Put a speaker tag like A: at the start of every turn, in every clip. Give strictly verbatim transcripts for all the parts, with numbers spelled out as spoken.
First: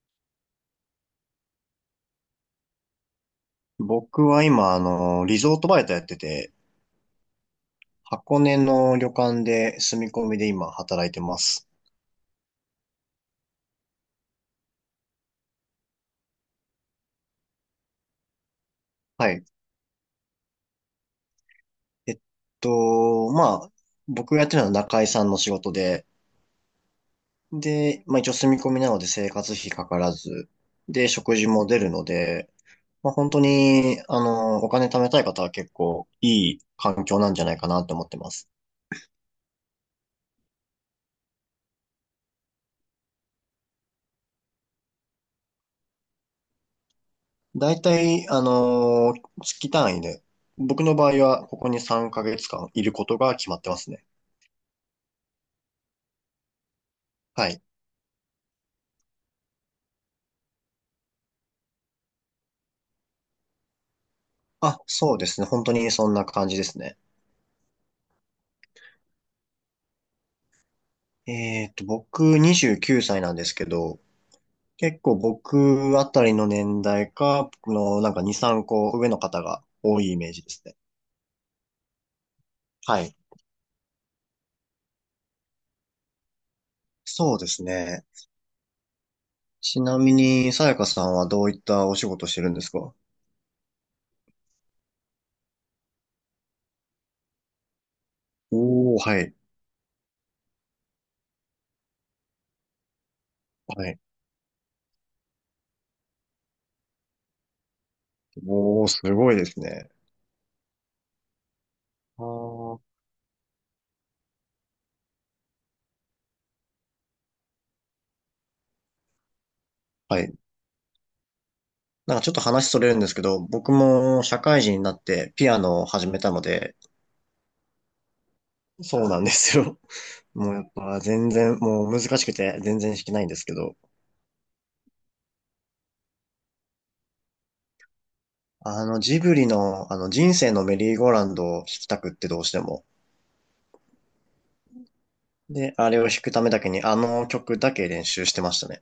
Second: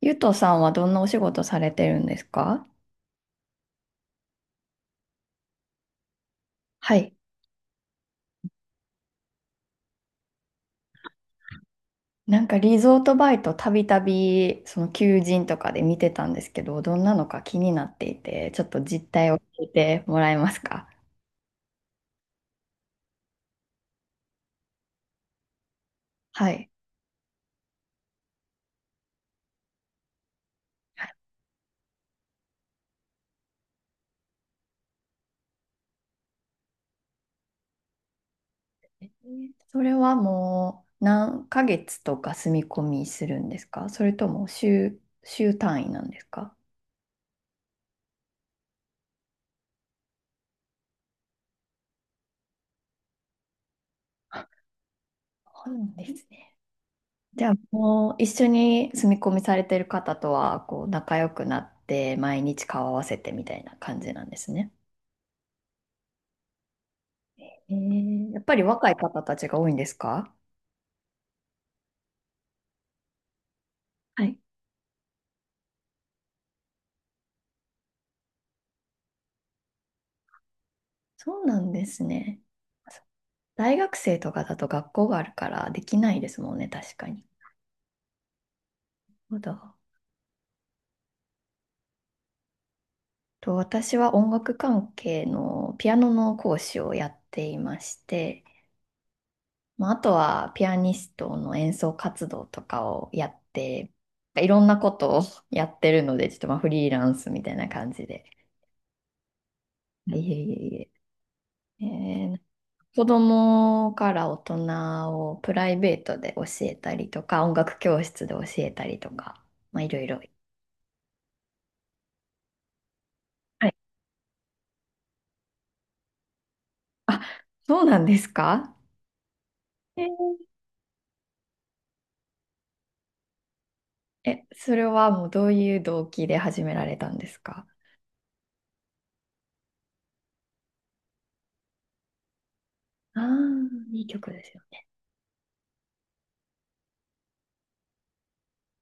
A: ゆとさんはどんなお仕事されてるんですか？
B: 僕は今、あの、リゾートバイトやってて、
A: はい。
B: 箱根の旅館で住み込みで今働いてます。
A: なんかリゾートバイトたびたびその求人とかで見てたんですけど、どんなのか気になっていて、ちょっと実態
B: は
A: を聞
B: い。
A: いてもらえますか？
B: えっと、まあ、僕がやってるのは中居さんの仕事で、
A: はい。
B: で、まあ一応住み込みなので生活費かからず、で、食事も出るので、まあ本当に、あの、お金貯めたい方は結構いい環境なんじゃないかなと思ってます。
A: えーそれはもう何ヶ月とか住み込みするんですか？それとも週、週単位なんですか？
B: だいたい、あの、月単位で、僕の場合はここにさんかげつかんいることが決まってますね。
A: そうなんですね。じ
B: は
A: ゃあ
B: い。
A: もう一緒に住み込みされてる方とはこう仲良くなって毎日顔合わせてみたいな感じなんですね。
B: あ、そうですね。本当にそんな感じですね。
A: えー、やっぱり若い方たちが多いんですか？
B: えっと、僕にじゅうきゅうさいなんですけど、
A: はい。
B: 結構僕あたりの年代か、僕のなんかに、さんこ上の方が多いイメージですね。
A: そうなんですね。
B: はい。
A: 大学生とかだと学校があるからできないですもんね、確かに。なる
B: そうですね。
A: ほど。
B: ちなみに、さやかさんはどういったお仕事してるんですか？
A: と私は音楽関係のピアノの講師をやっていまして、
B: おー、はい。
A: まあ、あとはピアニストの演奏活動とかをやっ
B: は
A: て、
B: い。
A: いろんなことを やってるので、ちょっとまあフリーランスみたいな感じで。
B: おー、すごいですね。
A: いえいえいえ。
B: あ
A: えー
B: ー、
A: 子供から大人をプライベートで教えたりとか、音楽教室で教えたりとか、まあいろい
B: は
A: ろ。
B: い。なんかちょっと話それるんですけど、
A: は
B: 僕
A: い。
B: も社会人になってピアノを始めたので。
A: あ、そうなんですか？
B: そうなんですよ。
A: えー。
B: もうやっぱ全然、もう難しくて全然弾けないんですけど、
A: え、それはもうどういう動機で始められたんですか？
B: あのジブリのあの人生のメリーゴーランドを弾きたくってどうしても。
A: ああー、いい曲ですよね。
B: で、あれを弾くためだけにあの曲だけ練習してましたね。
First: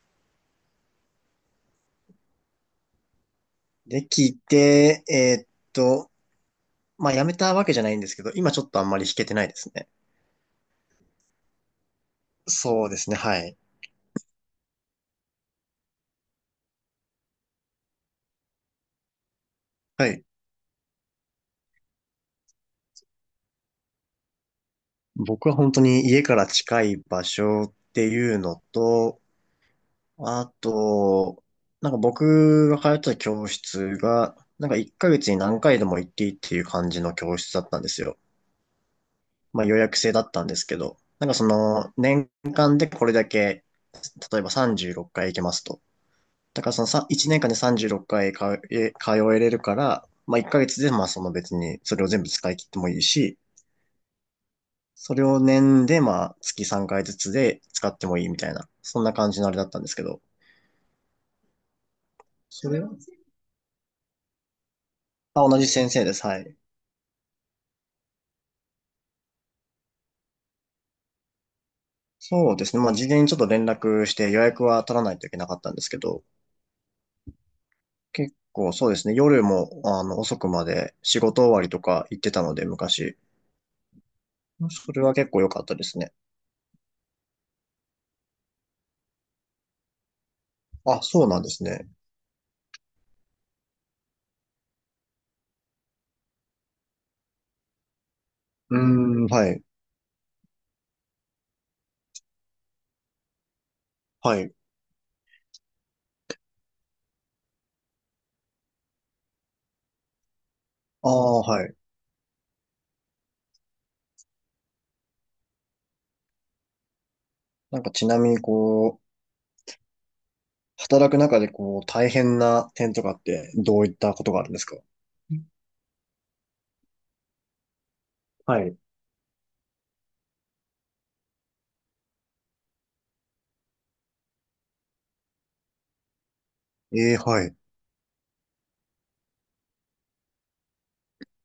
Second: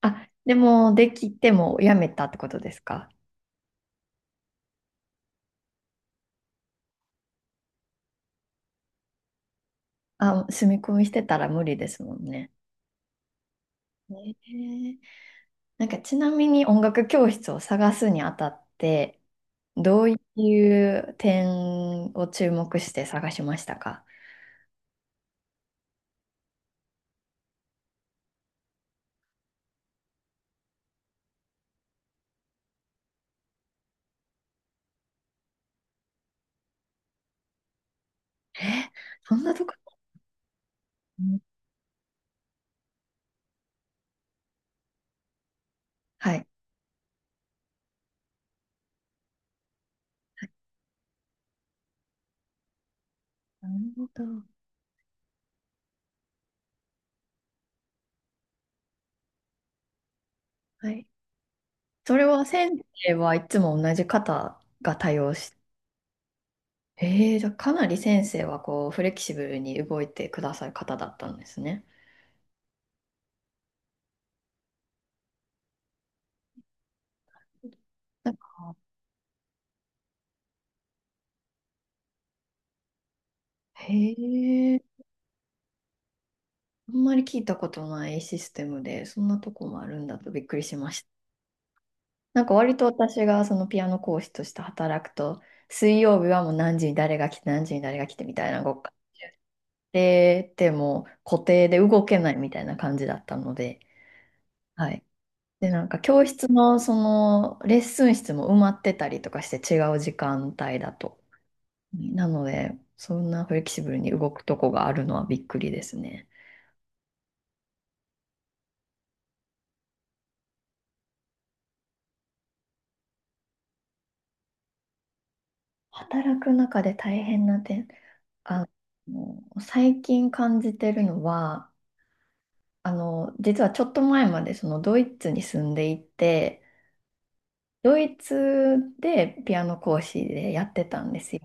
A: あ、でもできてもやめたってことですか？
B: で、聞いて、えーっと、まあ、やめたわけじゃないんですけど、今ちょっとあんまり弾けてないですね。
A: あ、住み込みしてたら無理ですもんね。
B: そうですね、はい。
A: ねえ、なんかちなみに音楽教室を探すにあたって、ど
B: は
A: うい
B: い。
A: う点を注目して探しましたか？
B: 僕は本当に家から近い場所っていうのと、あと、なんか僕が通ってた教室が、なんかいっかげつに何回でも行っていいっていう感じの教室だったんですよ。
A: え、そんな
B: ま
A: と
B: あ
A: こ。
B: 予約制だったんですけど、
A: う
B: なんか
A: ん。
B: その年間でこれだけ、例えばさんじゅうろっかい行けますと。
A: はい。
B: だからそのさいちねんかんでさんじゅうろっかいかいかえ通えれるから、まあいっかげつでまあその別にそれを全部使い切ってもいいし、
A: なるほど。
B: それを年でまあ月さんかいずつで使ってもいいみたいな、そんな感じのあれだったんですけど。
A: はい。それは
B: それ
A: 先
B: は、
A: 生はいつも同じ方が対応
B: あ、
A: して、
B: 同じ先生です。はい。
A: えー、じゃあかなり先生はこうフレキシブルに動いてくださる方だったんですね。
B: そうですね。まあ、事前にちょっと連絡して予約は取らないといけなかったんですけど、
A: な
B: 結
A: ん
B: 構
A: か、
B: そうですね。夜も、あの、遅くまで仕事終わりとか行ってたので、昔。
A: へえ、
B: それは結構良かったですね。
A: あんまり聞いたことないシステムで、そんなとこもあるんだとびっくりしま
B: あ、
A: した。
B: そうなんですね。
A: なんか割と私がそのピアノ講師として働くと、水曜日はもう何時に誰が来て、何時に誰が来てみたいなご
B: う
A: っか
B: ーん、はい。
A: で、でも固定で動けないみたいな感じだったので、
B: はい。
A: はい。で、なんか教室のそのレッスン室も埋まってたりとかして違う時間帯だ
B: あ
A: と。
B: あ、はい。
A: なので、そんなフレキシブルに動くとこがあるのはびっくりですね。
B: なんかちなみに、こう、働く中で、こう、大変な点とかって、どういったことがあるんですか？
A: 働く中で大変な点、
B: は
A: あ
B: い。
A: の、最近感じてるのは、あの、実はちょっと前までそのドイツに住んでいて、
B: ええ、はい。
A: ドイツでピアノ講師でやってたんですよ。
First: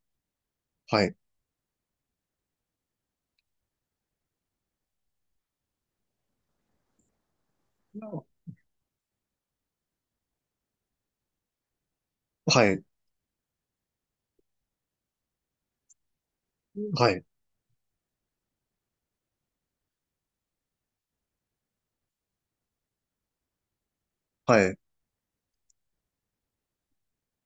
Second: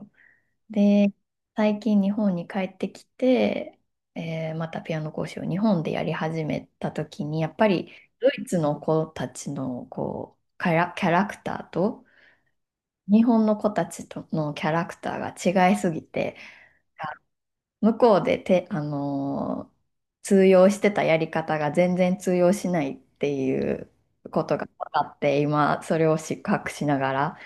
B: は
A: で、
B: い。
A: 最近日本に帰ってきて、えーまたピアノ講師を日本でやり始めた時に、やっぱりドイツの子たちのこうキャラ、キャラクターと
B: はい。
A: 日本の子たちとのキャラクターが違いすぎて、
B: はい。
A: 向こうでて、あのー通用してたやり方が全然通用しないっていうこと
B: は
A: が
B: い。
A: 分かって、今それを失格しながら、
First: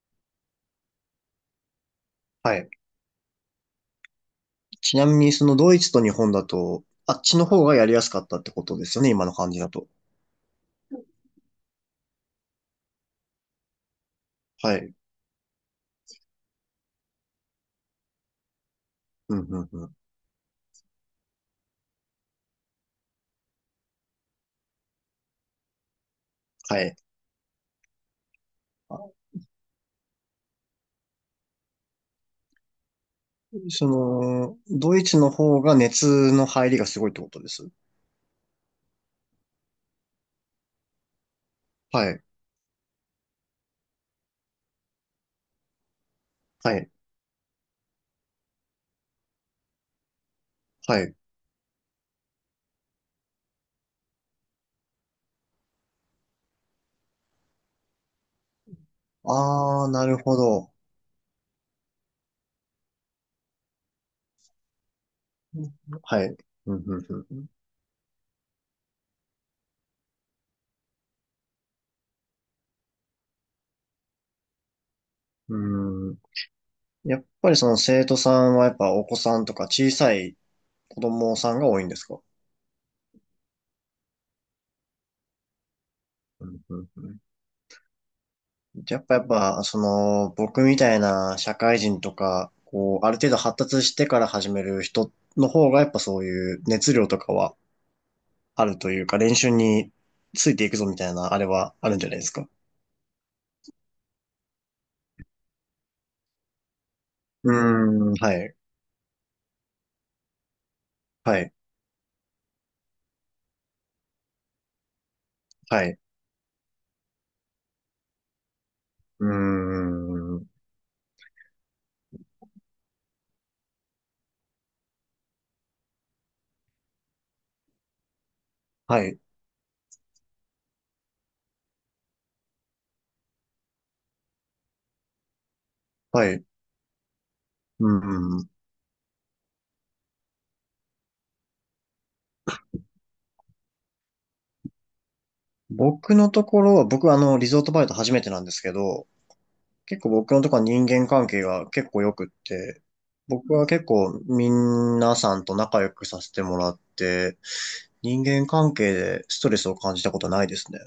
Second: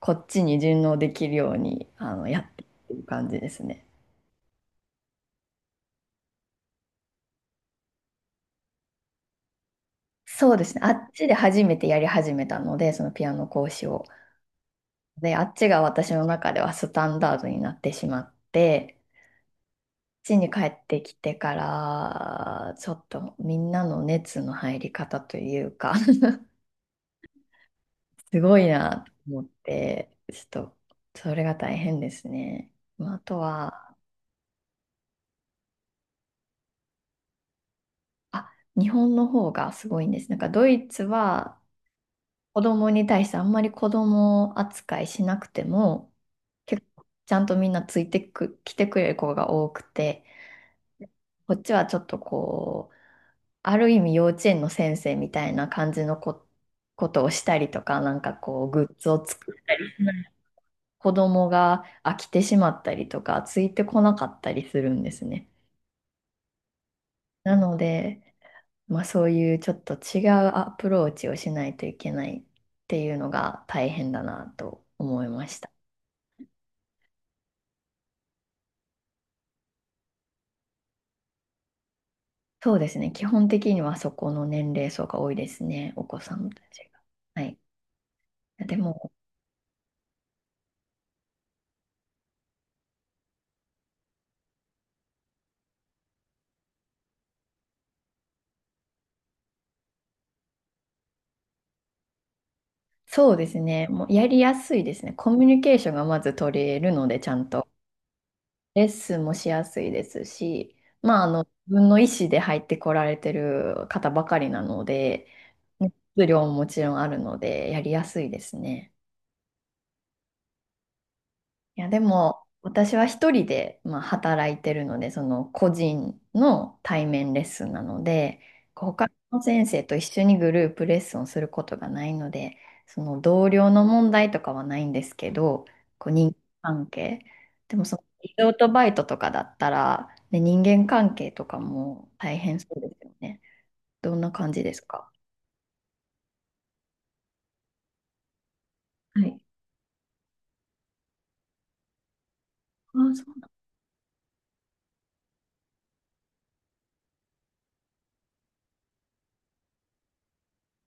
A: こっちに順応できるように、あの、やっ
B: は
A: てっ
B: い。
A: ていう感じですね。
B: ちなみに、そのドイツと日本だと、あっちの方がやりやすかったってことですよね、今の感じだと。
A: そうですね。あっちで初めてやり始めたので、そのピアノ講師を。
B: はい。
A: で、あっちが私の中ではスタンダードになってしまって、こ
B: うん、うん、うん。
A: っちに帰ってきてから、ちょっとみんなの熱の入り方というか
B: はい。
A: すごいなと
B: あ、
A: 思って、ちょっと、それが大変ですね。まあ、あと
B: そ
A: は、
B: の、ドイツの方が熱の入りがすごいってことです。
A: あ、日本の方がすごいんです。なんかドイツは
B: はい。
A: 子供に対してあんまり子供扱いしなくても、
B: は
A: 結
B: い。
A: 構ちゃんとみんなついてく、来てくれる子が多くて、
B: はい。
A: こっちはちょっとこう、ある意味幼稚園の先生みたいな感じのこ、ことをしたりとか、なんかこう、グッズを作る。
B: ああ、なるほど。
A: 子供が飽きてしまったりとか、ついてこなかったりするんですね。
B: はい。うん、うん、
A: なので、まあ、そういうちょっと違うアプローチをしないといけないっていうのが大変だなと思いま
B: う
A: した。
B: ん。うーん。やっぱりその生徒さんはやっぱお子さんとか小さい子供さんが多いんですか？
A: そうですね。基本的にはそこの年齢層が多いですね。お子さ
B: う
A: ん
B: ん、
A: た
B: う
A: ち
B: ん、
A: が。
B: うん。
A: はい。で
B: やっ
A: も、
B: ぱやっぱ、その、僕みたいな社会人とか、こう、ある程度発達してから始める人の方が、やっぱそういう熱量とかはあるというか、練習についていくぞみたいな、あれはあるんじゃないですか。
A: そうですね。もうやりやすいですね。コミュニケーションがまず取れるので、ちゃん
B: う
A: と。
B: ーん、はい、
A: レッスンもしやすいですし、まあ、あ
B: は
A: の、自
B: い、
A: 分の意思で入ってこられてる方ばかりなので、
B: は
A: 熱
B: い、
A: 量ももちろんあるので、やりやすいですね。
B: うーん、
A: いや、でも、私は一人で、まあ、働いてるので、その個人の対面レッスンなので、こう他
B: はい、
A: の先生と一緒にグループレッスンをすることがないので、その同僚の問題とかはないんですけど、こう
B: は
A: 人
B: い、
A: 間
B: う
A: 関係。でも、そのリゾ
B: ん。
A: ートバイトとかだったら、ね、人間関係とかも大変そうですよね。どんな感じですか？
B: 僕のところは、僕はあの、リゾートバイト初めてなんですけど、
A: はい。
B: 結構僕のとこは人間関係が結構良くって、
A: あ、そうなんだ。
B: 僕は結構皆さんと仲良くさせてもらって、人間関係でストレスを感じたことないですね。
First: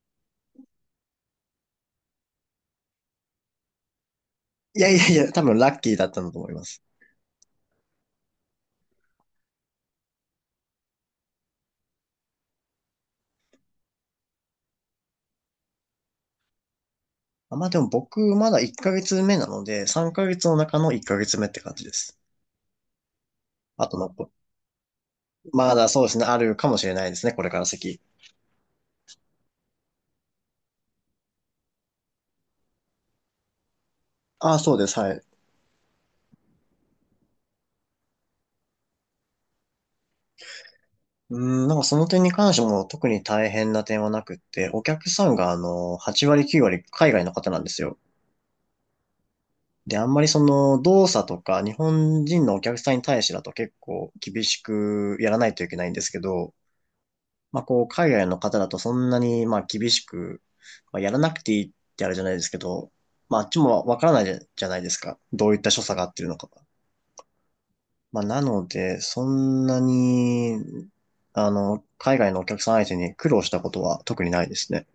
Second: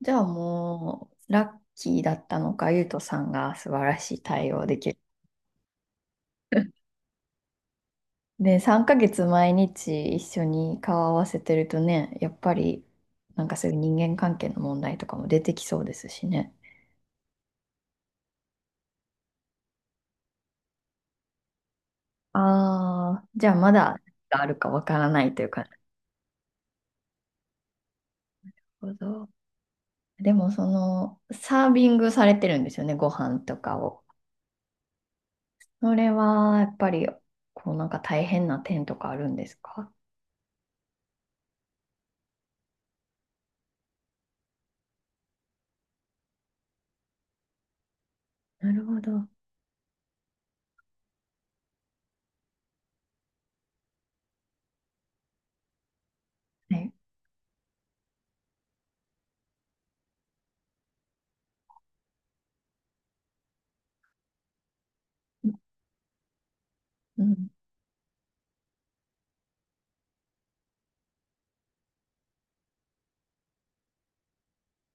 A: じゃあもう、ラッキーだったのか、ゆうとさんが素晴らしい対応で
B: い
A: き
B: やい
A: る。
B: やいや、多分ラッキーだったんだと思います。
A: で、さんかげつ毎日一緒に顔合わせてるとね、やっぱりなんかそういう人間関係の問題とかも出てきそうですしね。
B: あ、まあでも僕まだいっかげつめなので、さんかげつの中のいっかげつめって感じです。
A: ああ、じゃあま
B: あと
A: だ
B: 残
A: あるかわからないという
B: り
A: か、な
B: ま
A: る
B: だそうですね、あるかもしれないですね、これから先。
A: ほど。でもそのサービングされてるんですよね、ご飯とかを。
B: ああ、そうです、はい。
A: それはやっぱりこうなんか大変な点とかあるんですか？
B: うん、なんかその点に関しても特に大変な点はなくって、お客さんがあの、はち割きゅう割海外の方なんですよ。
A: なるほど。
B: で、あんまりその動作とか日本人のお客さんに対してだと結構厳しくやらないといけないんですけど、
A: はい。
B: まあこう海外の方だとそんなにまあ厳しく、まあ、やらなくていいってあれじゃないですけど、まああっちもわからないじゃないですか。どういった所作が合ってるのかが。
A: うん。
B: まあなので、そんなに、あの、海外のお客さん相手に苦労したことは特にないですね。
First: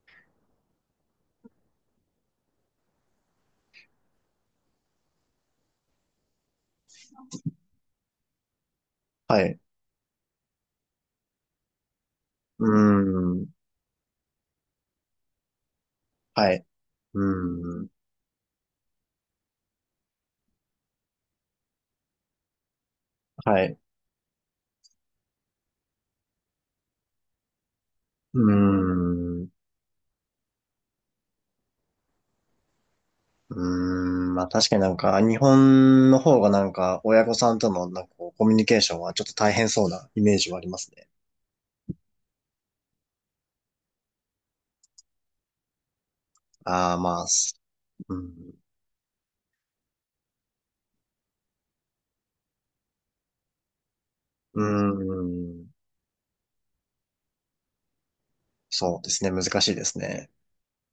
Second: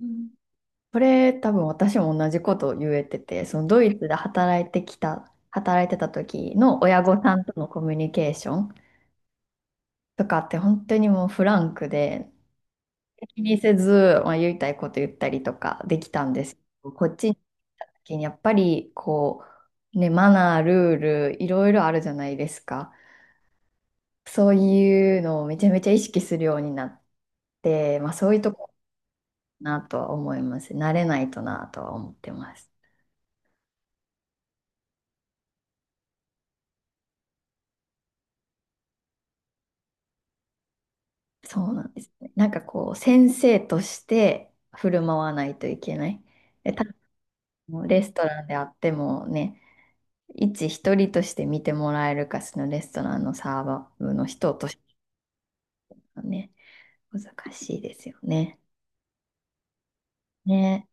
A: うん。これ多分私も同じことを言えてて、そのドイツで働いてきた、働いてた時の親御さんとのコミュニケーション
B: はい。
A: とかって本当にもうフランクで、
B: う
A: 気
B: ーん。
A: にせず、まあ、言いたいこと言ったりとかできたんで
B: は
A: すけ
B: い。
A: ど、こっ
B: う
A: ちに来
B: ー
A: た
B: ん。
A: 時にやっぱりこう、ね、マナー、ルール、いろいろあるじゃないですか。
B: はい。
A: そういうのをめちゃめちゃ意識するようになって、まあそう
B: う
A: いうところか
B: ーん。
A: なとは思います。慣れないとなとは思ってます。
B: うーん、まあ確かになんか、日本の方がなんか、親御さんとのなんかこう、コミュニケーションはちょっと大変そうなイメージはありますね。
A: そうなんですね。なんかこう、先生として振る舞わないといけない。で、多
B: ああ、まあ、す、
A: 分レス
B: う
A: トラン
B: ん、
A: であってもね、一一人として見てもらえるか、そのレストランのサーバーの人として
B: うーん、
A: はね、難しいですよね。
B: そうですね、難しいですね。
A: ね。